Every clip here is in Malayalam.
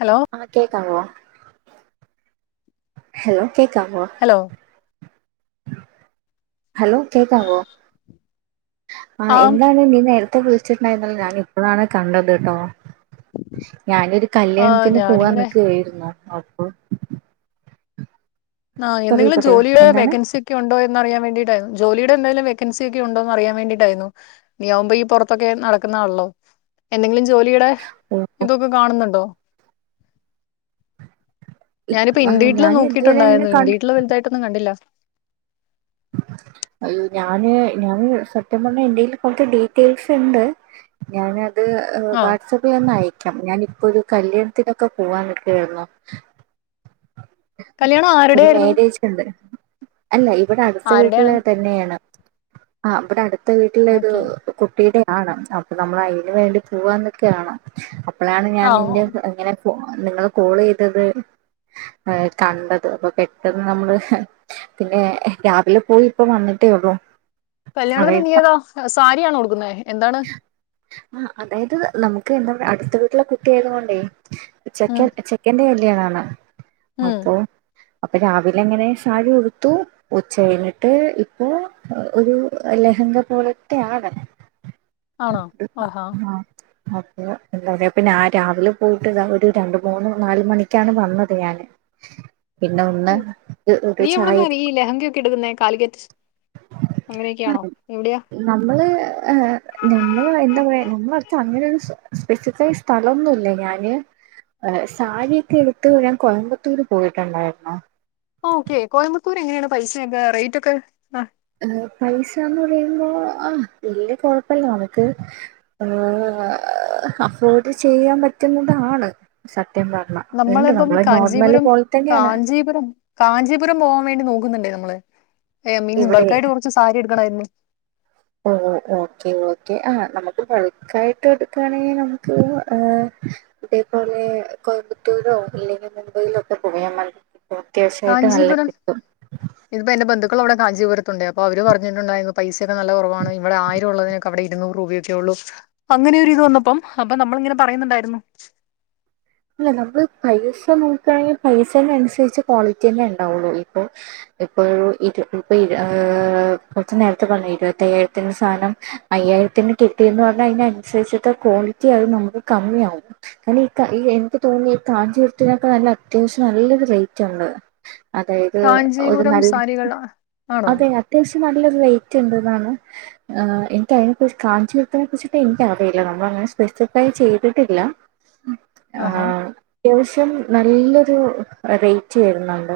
ഹലോ ആഹ് കേൾക്കാവോ ഹലോ കേൾക്കാവോ? ഹലോ ഹലോ കേൾക്കാവോ? ആ ആം എന്താണ് നീ നേര് ത്തെ വിളിച്ചിട്ടുണ്ടായിരുന്നല്ലോ ഞാനിപ്പളാണ് കണ്ടത്ട്ടോ. ഞാനൊരു ആ കല്യാണത്തിന് ഞാനിങ്ങനെ പോവാന്നിക്കയിരുന്നു. അപ്പൊ ആഹ് പറയൂ എന്തെങ്കിലു പറയൂ ജോലിയില് എന്താണ് വേക്കൻസി ക്കൊയുണ്ടോ എന്നറിയാൻ വേണ്ടിയിട്ടായിരുന്നു. ജോലിയുടെ എന്തായാലും വേക്കൻസിയൊക്കെണ്ടോന്നറിയാൻ വേണ്ടിയിട്ടായിരുന്നു. നീയാവുമ്പോ ഈ പൊറ്ത്തൊക്കെ നടക്കുന്നാണല്ലോ. എന്തെങ്കിലു ജോലീടെ ഓ, ഇതൊക്കെ കാണുന്നുണ്ടോ? ഇ- ഞാനിപ്പോ ആ, ഇൻ്റീടില് ഞാൻ ഇതുവരെ അങ്ങനെ നോക്കിയിട്ടുണ്ടായിരുന്നു. ക ഇൻ്റീട്ല് വലുതായിട്ടൊന്നും കണ്ടില്ല. അയ്യോ ഞാന് ഞാന് സത്യം പറഞ്ഞ എന്റെൽ കൊറ്ച്ച് ഡീറ്റെയിൽസ്ണ്ട്. ഞാന് അത് ആ വാട്സആപ്പിലൊന്നയക്കാം ഞാനിപ്പൊരു കല്യാണത്തിനൊക്കെ പോവാൻ നിക്കാര്ന്നു. കല്യാണം ഒരു ആരുടെയായിരുന്നു മേര്യേജുണ്ട്. അല്ല ഇവിടെ അടുത്ത് ആരുടെയാണ് വീട്ടില് തന്നെയാണ്. ആഹ് ഇവിടെ അടുത്ത വീട്ടിലൊരു ഓക്കെ കുട്ടീടെ ആണ് അപ്പൊ നമ്മൾ അയിന് വേണ്ടി പോവാന്നിക്ക ആണ്. അപ്പളാണ് ഞാൻ ആ ഓ. നിന്റെ ത് ഇങ്ങനെ കോ നിങ്ങള് കോളെയ്തത്. ഏഹ് കണ്ടത് അപ്പൊ പെട്ടെന്ന് നമ്മള് പിന്നെ രാവിലെ പോയി ഇപ്പ വന്നിട്ടേ ഉള്ളൂ കല്യാണത്തിന് അതായത് നീയേതാ സാരിയാണ് ഉടുക്കുന്നേ എന്താണ്? ആഹ് അതായത് നമുക്ക് എന്താപ അടുത്ത വീട്ടിലെ കുട്ടിയായത് കൊണ്ടേ ഉം ചെക്കൻ ചെ ക്കന്റെ കല്യാണാണ് ഉം അപ്പൊ അപ്പൊ രാവിലങ്ങനെ സാരി ഉടുത്തു. ഉച്ച കഴിഞ്ഞിട്ട് ഇപ്പൊ ഒരു ലഹങ്ക പോലത്തെ ആണ്. ആണോ ആഹാ ആഹ് അപ്പൊ എന്താ പറയാ പിന്നെ ആ രാവിലെ പോയിട്ട്താ ഒര് രണ്ട് മൂന്ന് നാല് മണിക്കാണ് വന്നത് ഞാന്. പിന്നെ ഒന്ന് ഉം ഒരു നീ ചായ ഇവിടുന്നറീല ഈ ലഹങ്കൊക്കെ എടുക്കുന്ന കാലിക്കറ്റ് അങ്ങനെയൊക്കെയാണോ എവിടെയാ? നമ്മള് ഏഹ് നമ്മള് എന്താ പറയാ നമ്മളടുത്ത് അങ്ങനെ ഒരു സ്പെസിഫൈ സ്ഥലൊന്നുല്ല. ഞാന് അ സാരിഒക്കെ ഇടുത്ത് ഞാൻ കോയമ്പത്തൂര് പോയിട്ടുണ്ടായിരുന്നു. ഓക്കെ കോയമ്പത്തൂർ എങ്ങനെയാണ് പൈസെക്കെ റേയ്റ്റൊക്കെ? അഹ് പൈസാന്ന് പറയുമ്പോ ആഹ് വല്യ കൊഴപ്പല്ല നമക്ക് അഫോട് ചെയ്യാ പറ്റുന്നതാണ്. സത്യം പർണാ.. നമ്മളെപ്പം കാഞ്ചീപുരം.. കാഞ്ചീപുരം.. കാഞ്ചീപുരം പോവാൻ വേണ്ടി. നോക്കുന്നുണ്ടേ നമ്മള്. ഏഹ് മീൻ ഇവിടെ ബൾക്കായിട്ട് കൊറച്ച് സാരി എട്ക്കണയിര്ന്നു.. ഓ ഓക്കേ ഓക്കേ ആഹ് നമക്ക്. ബൾക്കായിട്ട്ടുക്കയാണെങ്കി. നമുക്ക് ഹ്ഹേ.. ഇതേപോലെ കോയമ്പത്തൂരോ. ഇല്ലെങ്കിൽ മുംബൈയിലോക്കെ. പോയാമ ക്കാഞ്ചിപുരം. ഇതിപ്പോ എന്റെ ബന്ധുക്കൾ അവിടെ ക്കാഞ്ചപുരത്തുണ്ട്. അപ്പോ അവര് പറഞ്ഞിട്ടുണ്ടെ പൈസക്കെ നല്ല കൊറവാണ് ഇവിടെ ആയിരം ഉള്ളതിനേക്ക.. അവിടെ ഇരുന്നൂറ് രൂപയൊക്കെള്ളു. അങ്ങനെരിത് വന്നപ്പം. അപ്പനമ്മള് ങ്ങനെ പറയുന്നുണ്ടായിരുന്നു. ഇല്ല നമ്മള് പൈസ നോക്ണെങ്കി. പൈസന അനുസരിച്ച്. ക്വാളിറ്റിന്നെ ണ്ടാവുള്ളു ഇപ്പൊ. ഇപ്പൊരു. ഇരു. ഇപ്പൊ ഹ്ഹ്. കൊറച്ചു നേരത്തെ പറഞ്ഞു ഇരുപത്തയ്യായിരത്തിന്റെ സാനം.. അയ്യായിരത്തിന് കിട്ടിയെന്ന് പറഞ്ഞാ. അയിനനുസരിച്ചട്ട. ക്വാളിറ്റി അഹ്. നമുക്ക് കമ്മിയാവും. അയിനിക ഈ എനിക്ക് തോന്നി. കാഞ്ചീത്തിനൊക്കെ നല്ല അത്യാശ്യം നല്ലൊരു റൈറ്റ്ണ്ട്.. അതെയത് ഒരു കാഞ്ചീപുരം നല്ല. സാരികൾ ആണോ അതെ അത്യാശ്യം നല്ലൊരു റൈറ്റ് ണ്ട്ന്നാണ്.. ഹ്. എനിക്ക് അയിനെ കുറിച്ച്. കാഞ്ചു വര്ത്തിനെ കുറിച്ചിട്ട് എനിക്കറിയില്ല. നമ്മളങ്ങനെ. സ്പെസിഫൈ. ചെയ്തിട്ടില്ല.. ആഹാ.. ആഹ് അത്യാവശ്യം നല്ലൊരു റൈറ്റി വരുന്നുണ്ട്.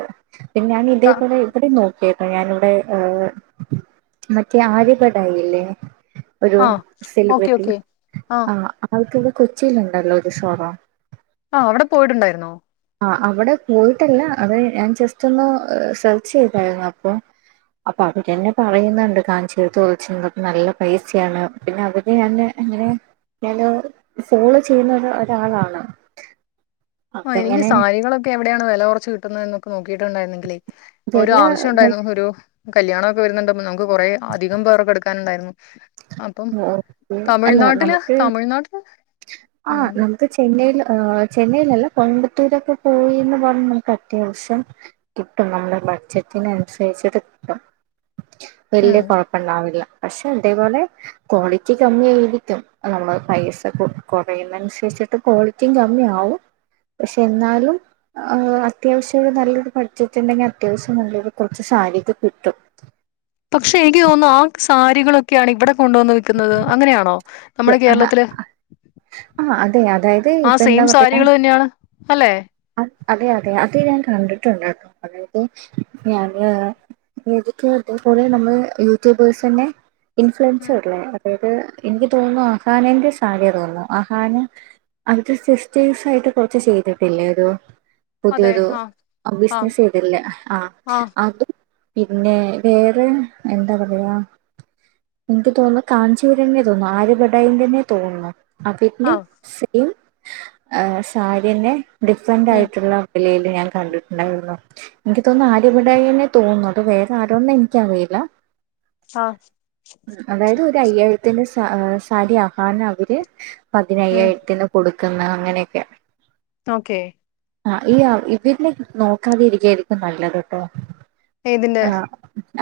പിന്ന ക- ഞാനിതേപോലെ... വിടിം നോക്കിയട്ടോ ഞാനിവിടെ ഏഹ് മറ്റേ ആര്യ ബഡായില്ലേ ഒരു ആ ഓക്കെ സെലിബ്രിറ്റി ഓക്കെ ആ ആഹ് അവുക്കത് കൊച്ചിലുണ്ടല്ലോരു സൊറ. ആഹ് അവിടെ പോയിട്ടുണ്ടായിരുന്നോ.. ആഹ് അവിടെ പോയിട്ടല്ല അതെ ഞാൻ ജസ്റ്റ് ഒന്ന് സെർച്ച് ചെയ്തായിരുന്നു അപ്പൊ. അപ്പൊ അവര്ന്നെ പറയുന്നുണ്ട്. കാഞ്ചിരത്ത് ഓയ്ച്ച നല്ല പൈസയാണ് പിന്നെ അവര് എന്നെ ഇങ്ങനെ എന്നെ ഫോളോ ചെയ്യുന്ന ഒരു ഒരാളാണ്. അപ്പ ആഹ് എനിക്ക് ഇങ്ങനെ സാരികളൊക്കെ എവിടെയാണ്‌ വെല കൊറച്ച് കിട്ടുന്നത് എന്നൊക്ക നോക്കിയിട്ട് ഉണ്ടായിരുന്നങ്കിലെ. ഒര് വില ആവശ്യണ്ടായിരുന്നു ഒരു കല്യാണക്കെ വരുന്നുണ്ട് നമുക്ക് കൊറെ അധികം പേർക്കെടുക്കാനുണ്ടായിരുന്നു. അപ്പം ഓക്കെ അല്ല തമിഴ്നാട്ടില് നമുക്ക് തമിഴ്നാട്ടില് ഉം ഇപ്പൊ ചെന്നൈയിൽ ഏഹ് ചെന്നൈയിലല്ല കോയമ്പത്തൂരൊക്കെ പോയിന്ന് പറഞ്ഞ നമുക്കത്യാവശ്യം. കിട്ടും നമ്മുടെ ബഡ്ജറ്റിനനുസരിച്ചിട്ട് കിട്ടും. വല്യ ഉം കൊഴപ്പണ്ടാവില്ല പഷേ ഇതേപോലെ. ക്വാളിറ്റി കമ്മിയായിരിക്കും. നമ്മള് പൈസ കൊറയുന്നനുസരിച്ചിട്ട് ക്വാളിറ്റി കമ്മിയാവും. പഷേ എന്നാലും. ഏഹ് അത്യാവശ്യം നല്ലൊരു ബഡ്ജറ്റ് ണ്ടെങ്കി. അത്യാവശ്യം നല്ലൊരു കൊറച്ച് സാരിക്കെ കിട്ടും. പക്ഷെ എനിക്ക് തോന്നുന്നു ആ സാരികളൊക്കെയാണ് ഇവിടെ കൊണ്ടുവന്ന് വിക്കുന്നത്. അങ്ങനെയാണോ. നമ്മുടെ അഹാ കേരളത്തില് ആഹ് അതെ അതായത് ആ ഇപ്പൊ സെയിം സാരികൾ തന്നെണ് അല്ലെ. അത് അതെ അതെ അത് ഞാൻ കണ്ടിട്ടുണ്ട് ട്ടോ അതായത് ഞാന്. എതൊക്ക ഇതേപോലെ നമ്മള് യൂട്യൂബേഴ്ന്നെ ഇൻഫ്ലുവൻസ് ഉം വരില്ലേ അതായത് എനിക്ക് തോന്നുന്നു ആഹാനന്റെ സാര്യ തോന്നുന്നു ആഹാന അത് സിസ്റ്റേഴ്സ് ആയിട്ട് കൊറച്ച് ചെയ്തിട്ടില്ലേ. രു അതെ പുതിയൊരു ആ ആ ബിസിനസ് ചെയ്തില്ലേ ആ അതും. പിന്നെ വേറെ എന്താ പറയാ. എനിക്ക് തോന്നു കാഞ്ചീപുരന്നെ തോന്നുന്നു ആര്യബടായിന്റെന്നെ തോന്നുന്നു അതിന്റെ ആ സെയിം ഏഹ് സാരിന്നെ ഡിഫറന്റ് ഉം ആയിട്ടുള്ള ഇലേല് ഞാൻ കണ്ടിട്ട്ണ്ടായിര്ന്നു. എനിക്ക് തോന്നു ആര്യബടായിന്നെ തോന്നു. അത് വേറെ ആരൊന്നു എനിക്കറീലാ.. ആഹ് അതായത് ഒരു അയ്യായിരത്തിന്റെ സാരി ആഹാന. അവര് ഉം പതിനയ്യായിരത്തിന് കൊട് ക്ന്ന അങ്ങനെയൊക്കെ. ഓക്കേ. ആഹ് ഈ ഇവരിനേ. നോക്കാതെരിക്കായിരിക്കു. നല്ലത്ട്ടോ ഇതിന്റെ ആഹ്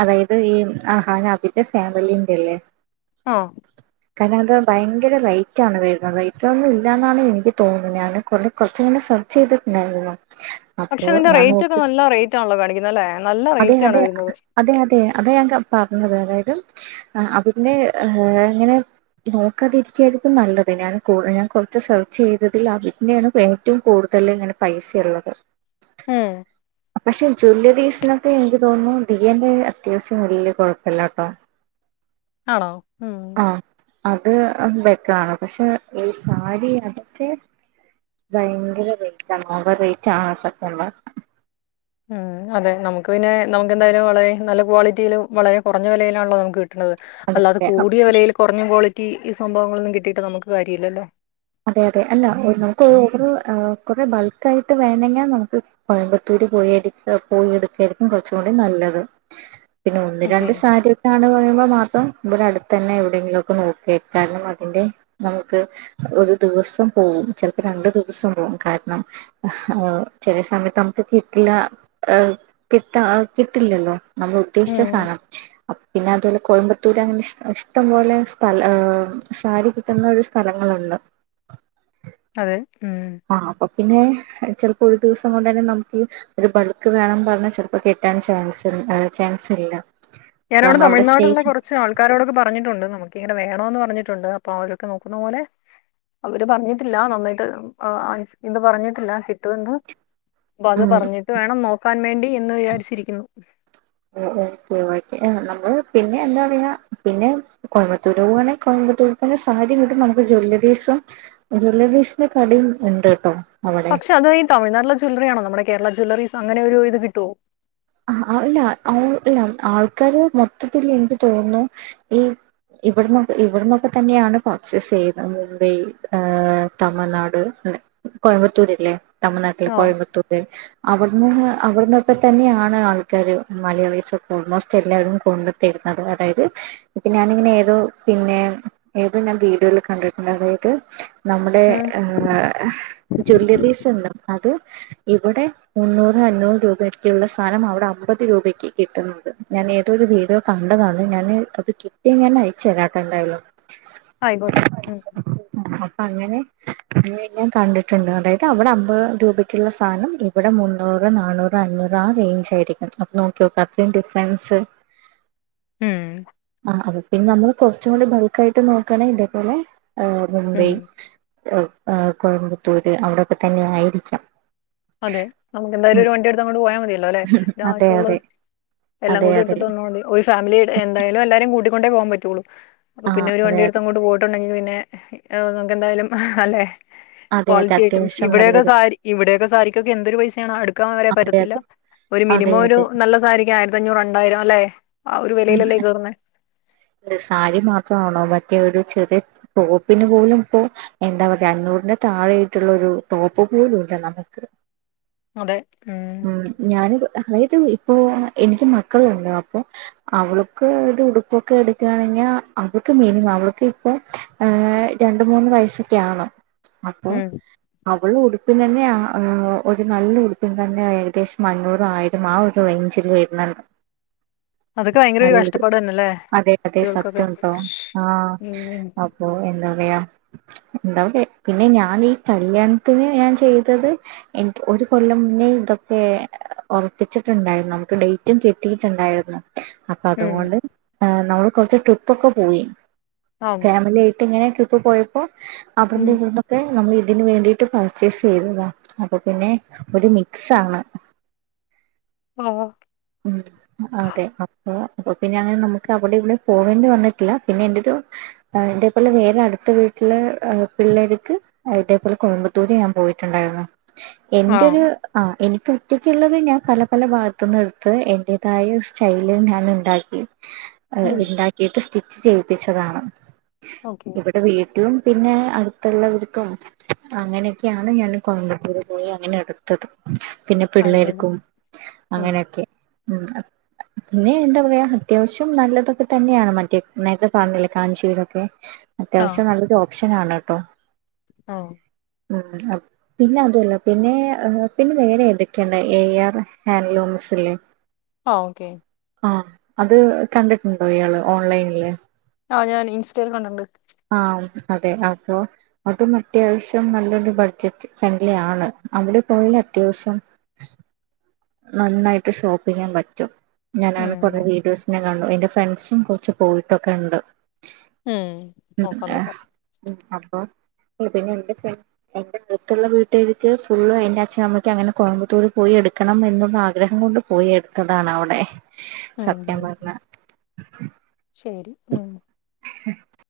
അതായത് ഈ അഹാനാ അഭിന്റെ ഫാമിലിന്റെല്ലേ ആഹ്‌ കാര്ണം അത് ഭയങ്കര റൈറ്റാണ് വരുന്നത് ഇതൊന്നും ഇല്ല എന്നാണ് എനിക്ക് തോന്നുന്നത് ഞാൻ കൊർ കൊർച് മുന്നെ സെർ ചെയ്തിട്ട്ണ്ടായിരുന്നു പക്ഷെ ഇതിന്റെ റൈറ്റ് ഒക്കെ നല്ല റേറ്റ് ആണല്ലോ കാണിക്കുന്നത് അല്ലെ നല്ല അതെ റേറ്റ് ആണ് അതെ വരുന്നത് അതെ അതെ അതാ ഞാൻ ക പർഞ്ഞത് അതായത് അതിന്റെ ഇങ്ങനെ നോക്കതിരിക്കായിരിക്കും നല്ലത് ഞാൻ കൊർ ഞാൻ കൊറച്ച് സെർച്ച് ചെയ്തതിൽ ആ വിറ്റ്ഞ്ഞേണ് ഏറ്റവും കൂട് തല് ങ്ങനെ പൈസ ഉള്ളത് ഉം പക്ഷെ ജ്വല്ലറീസിനൊക്കെ എനിക്ക് തോന്നുന്നു ദിയന്റെ അത്യാവശ്യം വല്യ കൊഴ്പ്പല്ല ട്ടോ ആണോ ഉം അത് ബെറ്റ്റാണ് പക്ഷെ ഈ സാരി അതൊക്കെ വയങ്കര റേറ്റ് ആണ് ഓവർ റേറ്റ് ആണ് സക്കന് റ്റ ഉം അതെ നമുക്ക് പിന്നെ നമുക്കെന്തായാലും വളരെ നല്ല ക്വാളിറ്റിയിലും വളരെ കുറഞ്ഞ വെലയിലാണല്ലോ നമുക്ക് കി ട്ട്ണത് അല്ലാതെ അതൊക്കെ കൂടിയ വിലയില് കൊർഞ്ഞ ക്വാളിറ്റി ഈ സംഭവങ്ങളൊന്നും കിട്ടിട്ട് നുമുക്ക് കാര്യല്ലല്ലോ അതെ അതെ അല്ല ഓഹ് നമുക്ക് ഓഹ് ഒരു കൊറെ ബൾക്ക് ആയിട്ട് വേണങ്ങേ നോക്ക് കോയമ്പത്തൂര് പോയി എട്ക്ക പോയി എടുക്കായിരിക്കും കൊറ്ച്ചൂടി നല്ലത് പിന്നെ ഒന്ന് ഓക്കെ. രണ്ട് സാര് താണ് പറിമ്പോ മാത്രം ഇബടെ അടുത്തെന്നെ എവിടെയെങ്കിലൊക്കെ നോക്കയ്ക്കാരം അതിന്റെ നമുക്ക് ഒരു ദ് വസം പോവും ചെൽപ്പം രണ്ട് ദ് വസം പോവും കാര്ണം ചെലേ സമത്ത് നമ്ക്ക് കിട്ടില്ലഏഹ് കിട്ട കിട്ടില്ലല്ലോ നമ്മൾ ഉദ്ദേശിച്ച ഉം. സാനം പിന്നെ അതു കോയമ്പത്തൂരങ്ങനെ ഷ് ഇഷ്ടംപോലെ സ്ഥല ഏഹ് സാരി കിട്ടുന്ന ഒരു സ്ഥലങ്ങളുണ്ട് അതെ ഉം ആഹ്‌ അപ്പൊ പിന്നെ ചെൽപ്പം ഒരു ദിവസം കൊണ്ട് തന്നെ നമ്ക്ക് ഒരു ബൾക്ക് വേണം പറഞ്ഞാ ചെൽപ്പം കിട്ടാൻ ചാൻസ് ചാൻസ് ഇല്ല ഞാനവ്ടെ നമ്മളവിടെ തമിഴ്നാട്ള്ള സ്റ്റേജ് കൊറ് ച്ചാൾക്കാരോടൊക്കെ പറഞ്ഞിട്ടുണ്ട് നമുക്ക്ങ്ങനെ വേണോന്ന് പറഞ്ഞിട്ടുണ്ട് അപ്പൊ അവരൊക്കെ നോക്കുന്ന പോലെ അവര് പറഞ്ഞിട്ടില്ല നന്നായിട്ട് ആഹ് ആഹ് ഇത് പറഞ്ഞിട്ടില്ല കിട്ടുന്ന് പ്പ അത് ഉം പറഞ്ഞിട്ട് വേണം നോക്കാൻ വേണ്ടി എന്ന് വിചാരിച്ചിരിക്കുന്നു ഉം ഉം ഒഴിവാക്കി ഏ നമ്മള് പിന്നെ എന്താ റിയാ പിന്നെ കോയമ്പത്തൂര് പോവാണെ കോമ്പത്തൂർ തന്നെ സാധ്യം കിട്ടും നമുക്ക് ജ്വല്ലറീസും ജ്വല്ലറീസിന്റെ കടീം ണ്ട് ട്ടോ പക്ഷെ അത് ഈ തമിഴ്നാടിലെ ജ്വല്ലറി ആണോ നമ്മുടെ കേരള ജ്വല്ലറീസ് അങ്ങനെ ഒരു ഇത് കിട്ടോ ആഹ്‌ അഹ്‌ ല്ല ഔ ല്ല ആൾക്കാര് മൊത്തത്തില് എനിക്ക് തോന്നുന്നു ഈ ഇവിട്ന്നൊ ഇവിട്ന്നൊക്കെ തന്നെയാണ് പർച്ചയ്സ് ചെയ്യുന്നത് മുംബൈ തമിഴ്നാട് ങ്ങനെ കോയമ്പത്തൂര്ല്ലേ തമിഴ്നാട്ടിൽ ആഹ്. കോയമ്പത്തൂര് അവിടുന്ന് അവിടുന്നൊക്കെ തന്നെയാ ണ് ആൾക്കാര് മലയാളി സൊക്കെ ഓൾമോസ്റ്റ് എല്ലാവരും കൊണ്ട് തരുന്നത് അതായത് പ്പിന്നെ ഞാനിങ്ങനെ ഏതോ പിന്നെ ഏതോ ഞാൻ വീടുകളിൽ കണ്ടിട്ടുണ്ട് അതായത് നമ്മടെ ഉം. ഏഹ ജ്വല്ലറീസ് ഉണ്ട് അത് ഇവിടെ മുന്നൂറ് അഞ്ഞൂറ് രൂപ ഒക്കെയുള്ള സാനം അവിടെ അമ്പത് രൂപയ്ക്ക് കിട്ടുന്ന്ണ്ട് ഞാൻ ഏതൊരു വീഡിയോ കണ്ടതാണ് ഞാന് അത് കി കിട്ടിയ ഞാൻ അയച്ചരാട്ടോ എന്തായാലും അയിക്കോട്ടെ ഉം ഉം അപ്പ അങ്ങനെ അങ്ങനെ കണ്ടിട്ടുണ്ട് അതായത് അവിടെ അമ്പത് രൂപയ്ക്കുള്ള സാനം ഇ ഇവടെ മുന്നൂറ് നാന്നൂറ് അഞ്ഞൂറ് ആഹ്‌ എയ്ഞ്ചായിരിക്കണം അപ്പ നോക്കിയോ ക്ക അത്രയും ഡിഫ്റൻസ് ഉം ആഹ് പിന്നെ നമ്മൾ കുറച്ചും കൂടി ബൾക്ക ആയിട്ട് നോക്കുകയാണെങ്കി ഇതേപോലെ ഹ് മുംബൈ ഉം ഹ് കോയമ്പത്തൂര് അവിടെക്കെ തന്നെ ആയിരിക്കാം അതെ നമുക്ക് എന്തായാലും ഉം. ഒരു വണ്ടി എടുത്ത് അങ്ങോണ്ട് പോയാ മതിയല്ലോല്ലേ അതെ ഒരുവാശ്യുള്ളത് അതെ എല്ലാം അതെ കൂടി അതെ എടുത്തിട്ട് വന്നോണ്ടി ഒരു ഫാമിലി എന്തായാലും എല്ലാരും കൂട്ടിക്കൊണ്ടേ പോവാ പറ്റയുള്ളൂ അപ്പ ആ പിന്നെ ഒരു അതെ വണ്ടി അടുത്ത് അതെ കൊണ്ട് പോയി ണ്ടെങ്കിൽ പിന്നെ നമുക്കെന്തായാലും അല്ലെ അതെ അതെ ക്വാളിറ്റി ഐറ്റംസ് അത്യാവശ്യം ഇവിടൊക്കെ നല്ലത് സാരി ഇവിടെയൊക്കെ സാരിക്കൊക്കെ എന്തൊരു പൈസയാണ് അടുക്കാൻ വരെ അതെ പറ്റത്തില്ല അതെ ഒരു അതെ മിനിമം ഒരു അതെ നല്ല സാരിക്ക് ആ അഞ്ഞൂറ് രണ്ടായിരം അല്ലെ ആഹ് ഒരു ഉം. വെലയിലല്ലേ കയറുന്നെ സാരി മാത്രമാണോ മറ്റേ ഒരു ചെറിയ ടോപ്പിന് പോലും ഇപ്പോ എന്താ പറയാ അഞ്ഞൂറിന്റെ താഴെ യായ്ട്ടുള്ള ഒരു ടോപ്പ് പോലൂല്ല നമ്മക്ക് അതെ ഉം ഞാന് അതായത് ഇപ്പൊ എനിക്ക് മക്കളുണ്ട് അപ്പൊ അവൾക്ക് ഒരു ഉടുപ്പൊക്കെ എടുക്കുകയാണെഞ്ഞാ അവൾക്ക് മിനിമം അവൾക്ക് ഇപ്പൊ ഏഹ് രണ്ട് മൂന്ന് വയസ്സൊക്കെയാണം അപ്പോ ഉം അവള് ഉടുപ്പിനെന്നെ ഏഹ് ഒരു നല്ല ഉടുപ്പിൻ തന്നെ ഏകദേശം അഞ്ഞൂറായിരം ആഹ് ഒരു റേഞ്ചിൽ വരുന്നുണ്ട് അതൊക്കെ ഭയങ്കര ഒരു നല്ലത് കഷ്ടപ്പാട് തന്നെയല്ലേ അതെ അതെ കുട്ടികൾക്കൊക്കെ സത്യം ആണ് ട്ടോ ആഹ് ഉം അപ്പോ എന്താ പറയാ എന്താട്ടെ പിന്നെ ഞാൻ ഈ കല്യാണത്തിന് ഞാൻ ചെയ്തത് എനിക്ക് ഒരു കൊല്ലം പിന്നെ ഇതൊക്കെ ഉറപ്പിച്ചിട്ടുണ്ടായിരുന്നു നമുക്ക് ഡേറ്റും കിട്ടിയിട്ടുണ്ടായിരുന്നു അപ്പൊ ഉം അതുകൊണ്ട് നമ്മള് കൊറച്ച് ട്രിപ്പൊക്കെ പോയി ആ ഫാമിലിയി ട്ട് ങ്ങനെ ട്രിപ്പ് പോയപ്പോ അവിട്ന്ന് ഉം ഇവിട്ന്ന് ക്കെ നമ്മൾ ഇതിന് വേണ്ടിയിട്ട് പർച്ചേസ് ചെയ്തതാ അപ്പൊ പിന്നെ ഒരു മിക്സ് ആണ് ആഹ് ഉം ഉം അതെ അപ്പൊ അപ്പ പിന്നെ അങ്ങനെ നമുക്ക് അവിടെ ഇവിടെ പോകേണ്ടി വന്നിട്ടില്ല പിന്നെ എന്റെരു ആഹ് ഇതുപോലെ വേറെ അടുത്ത വീട്ടിലെ പിള്ളേർക്ക് ഇതേപോലെ കോയമ്പത്തൂര് ഞാൻ പോയിട്ടുണ്ടായിരുന്നു ആ എന്റൊരു ആഹ് എനിക്ക് ഒറ്റയ്ക്കുള്ളത് ഞാൻ പല പല ഭാഗത്തു നിന്ന് എടു ത്ത് എന്റേതായ സ്റ്റൈല് ഞാൻ ഉണ്ടാക്കി ഉം ഉണ്ടാക്കിട്ട് സ്റ്റി ച്ച് ചെയ്യിപ്പിച്ചതാണ് ഓക്കെ ഇവിടെ വീട്ടിലും പിന്നെ അടുത്തുള്ളവർക്കും അങ്ങനെയൊക്കെയാണ് ഞാൻ കോയമ്പത്തൂര് പോയി അങ്ങനെ എടു ത്തത് പിന്നെ ആയിക്കോട്ടെ പിള്ളേർക്കും ഉം അങ്ങനെയൊക്കെ ഉം പിന്നെ എന്താ പറയാ അത്യാവശ്യം നല്ലതൊക്കെ തന്നെയാണ് മറ്റേ നേരത്തെ പറഞ്ഞില്ലേ കാഞ്ചീപുരൊക്കെ അത്യാവശ്യം നല്ലൊരു ഓപ്ഷനാണ് കേട്ടോ ഓഹ് ഉം ആഹ് പിന്നെ അതുല്ല പിന്നെ ഏഹ് പിന്നെ വേറെ ഏതൊക്കെയണ്ട് എ ആർ ഹാൻഡ്ലൂംസ് ല്ലെ ആഹ് ഓക്കേ ആഹ് അത് കണ്ടിട്ടുണ്ടോ ഇയാള് ഓൺലൈനില് ആഹ് ഞാൻ ഇൻസ്റ്റയിൽ കണ്ടിണ്ട് ആഹ് അതെ അപ്പോ അതും അത്യാവശ്യം നല്ലൊരു ബഡ്ജറ്റ് ഫ്രണ്ട്ലി ആണ് അവിടെ പോയൽ അത്യാവശ്യം നന്നായിട്ട് ഷോപ്പ് ചെയ്യാൻ പറ്റും ഉം ഞാനങ്ങനെ കുറെ നോ- വീഡിയോസിനെ ആഹ് എന്റെ ഫ്രണ്ട്സും കൊറച്ച് പോയിട്ടൊക്കെ ഉണ്ട് ഉം നോക്കാം ആഹ് നോക്കാം ഉം അപ്പോ പിന്നെ എന്തൊക്കാ എന്റെ അടുത്തുള്ള വീട്ടിലേക്ക് ഫുള്ള് എന്റെ അച്ഛൻ അമ്മക്കെ അങ്ങനെ കോയമ്പത്തൂര് പോയി എടു ക്കണം എന്നുള്ള ആഗ്രഹം കൊണ്ട് പോയി എടുത്തതാണ് അവിടെ സത്യം പറഞ്ഞ അങ്ങനെ ശരി ഉം ഉ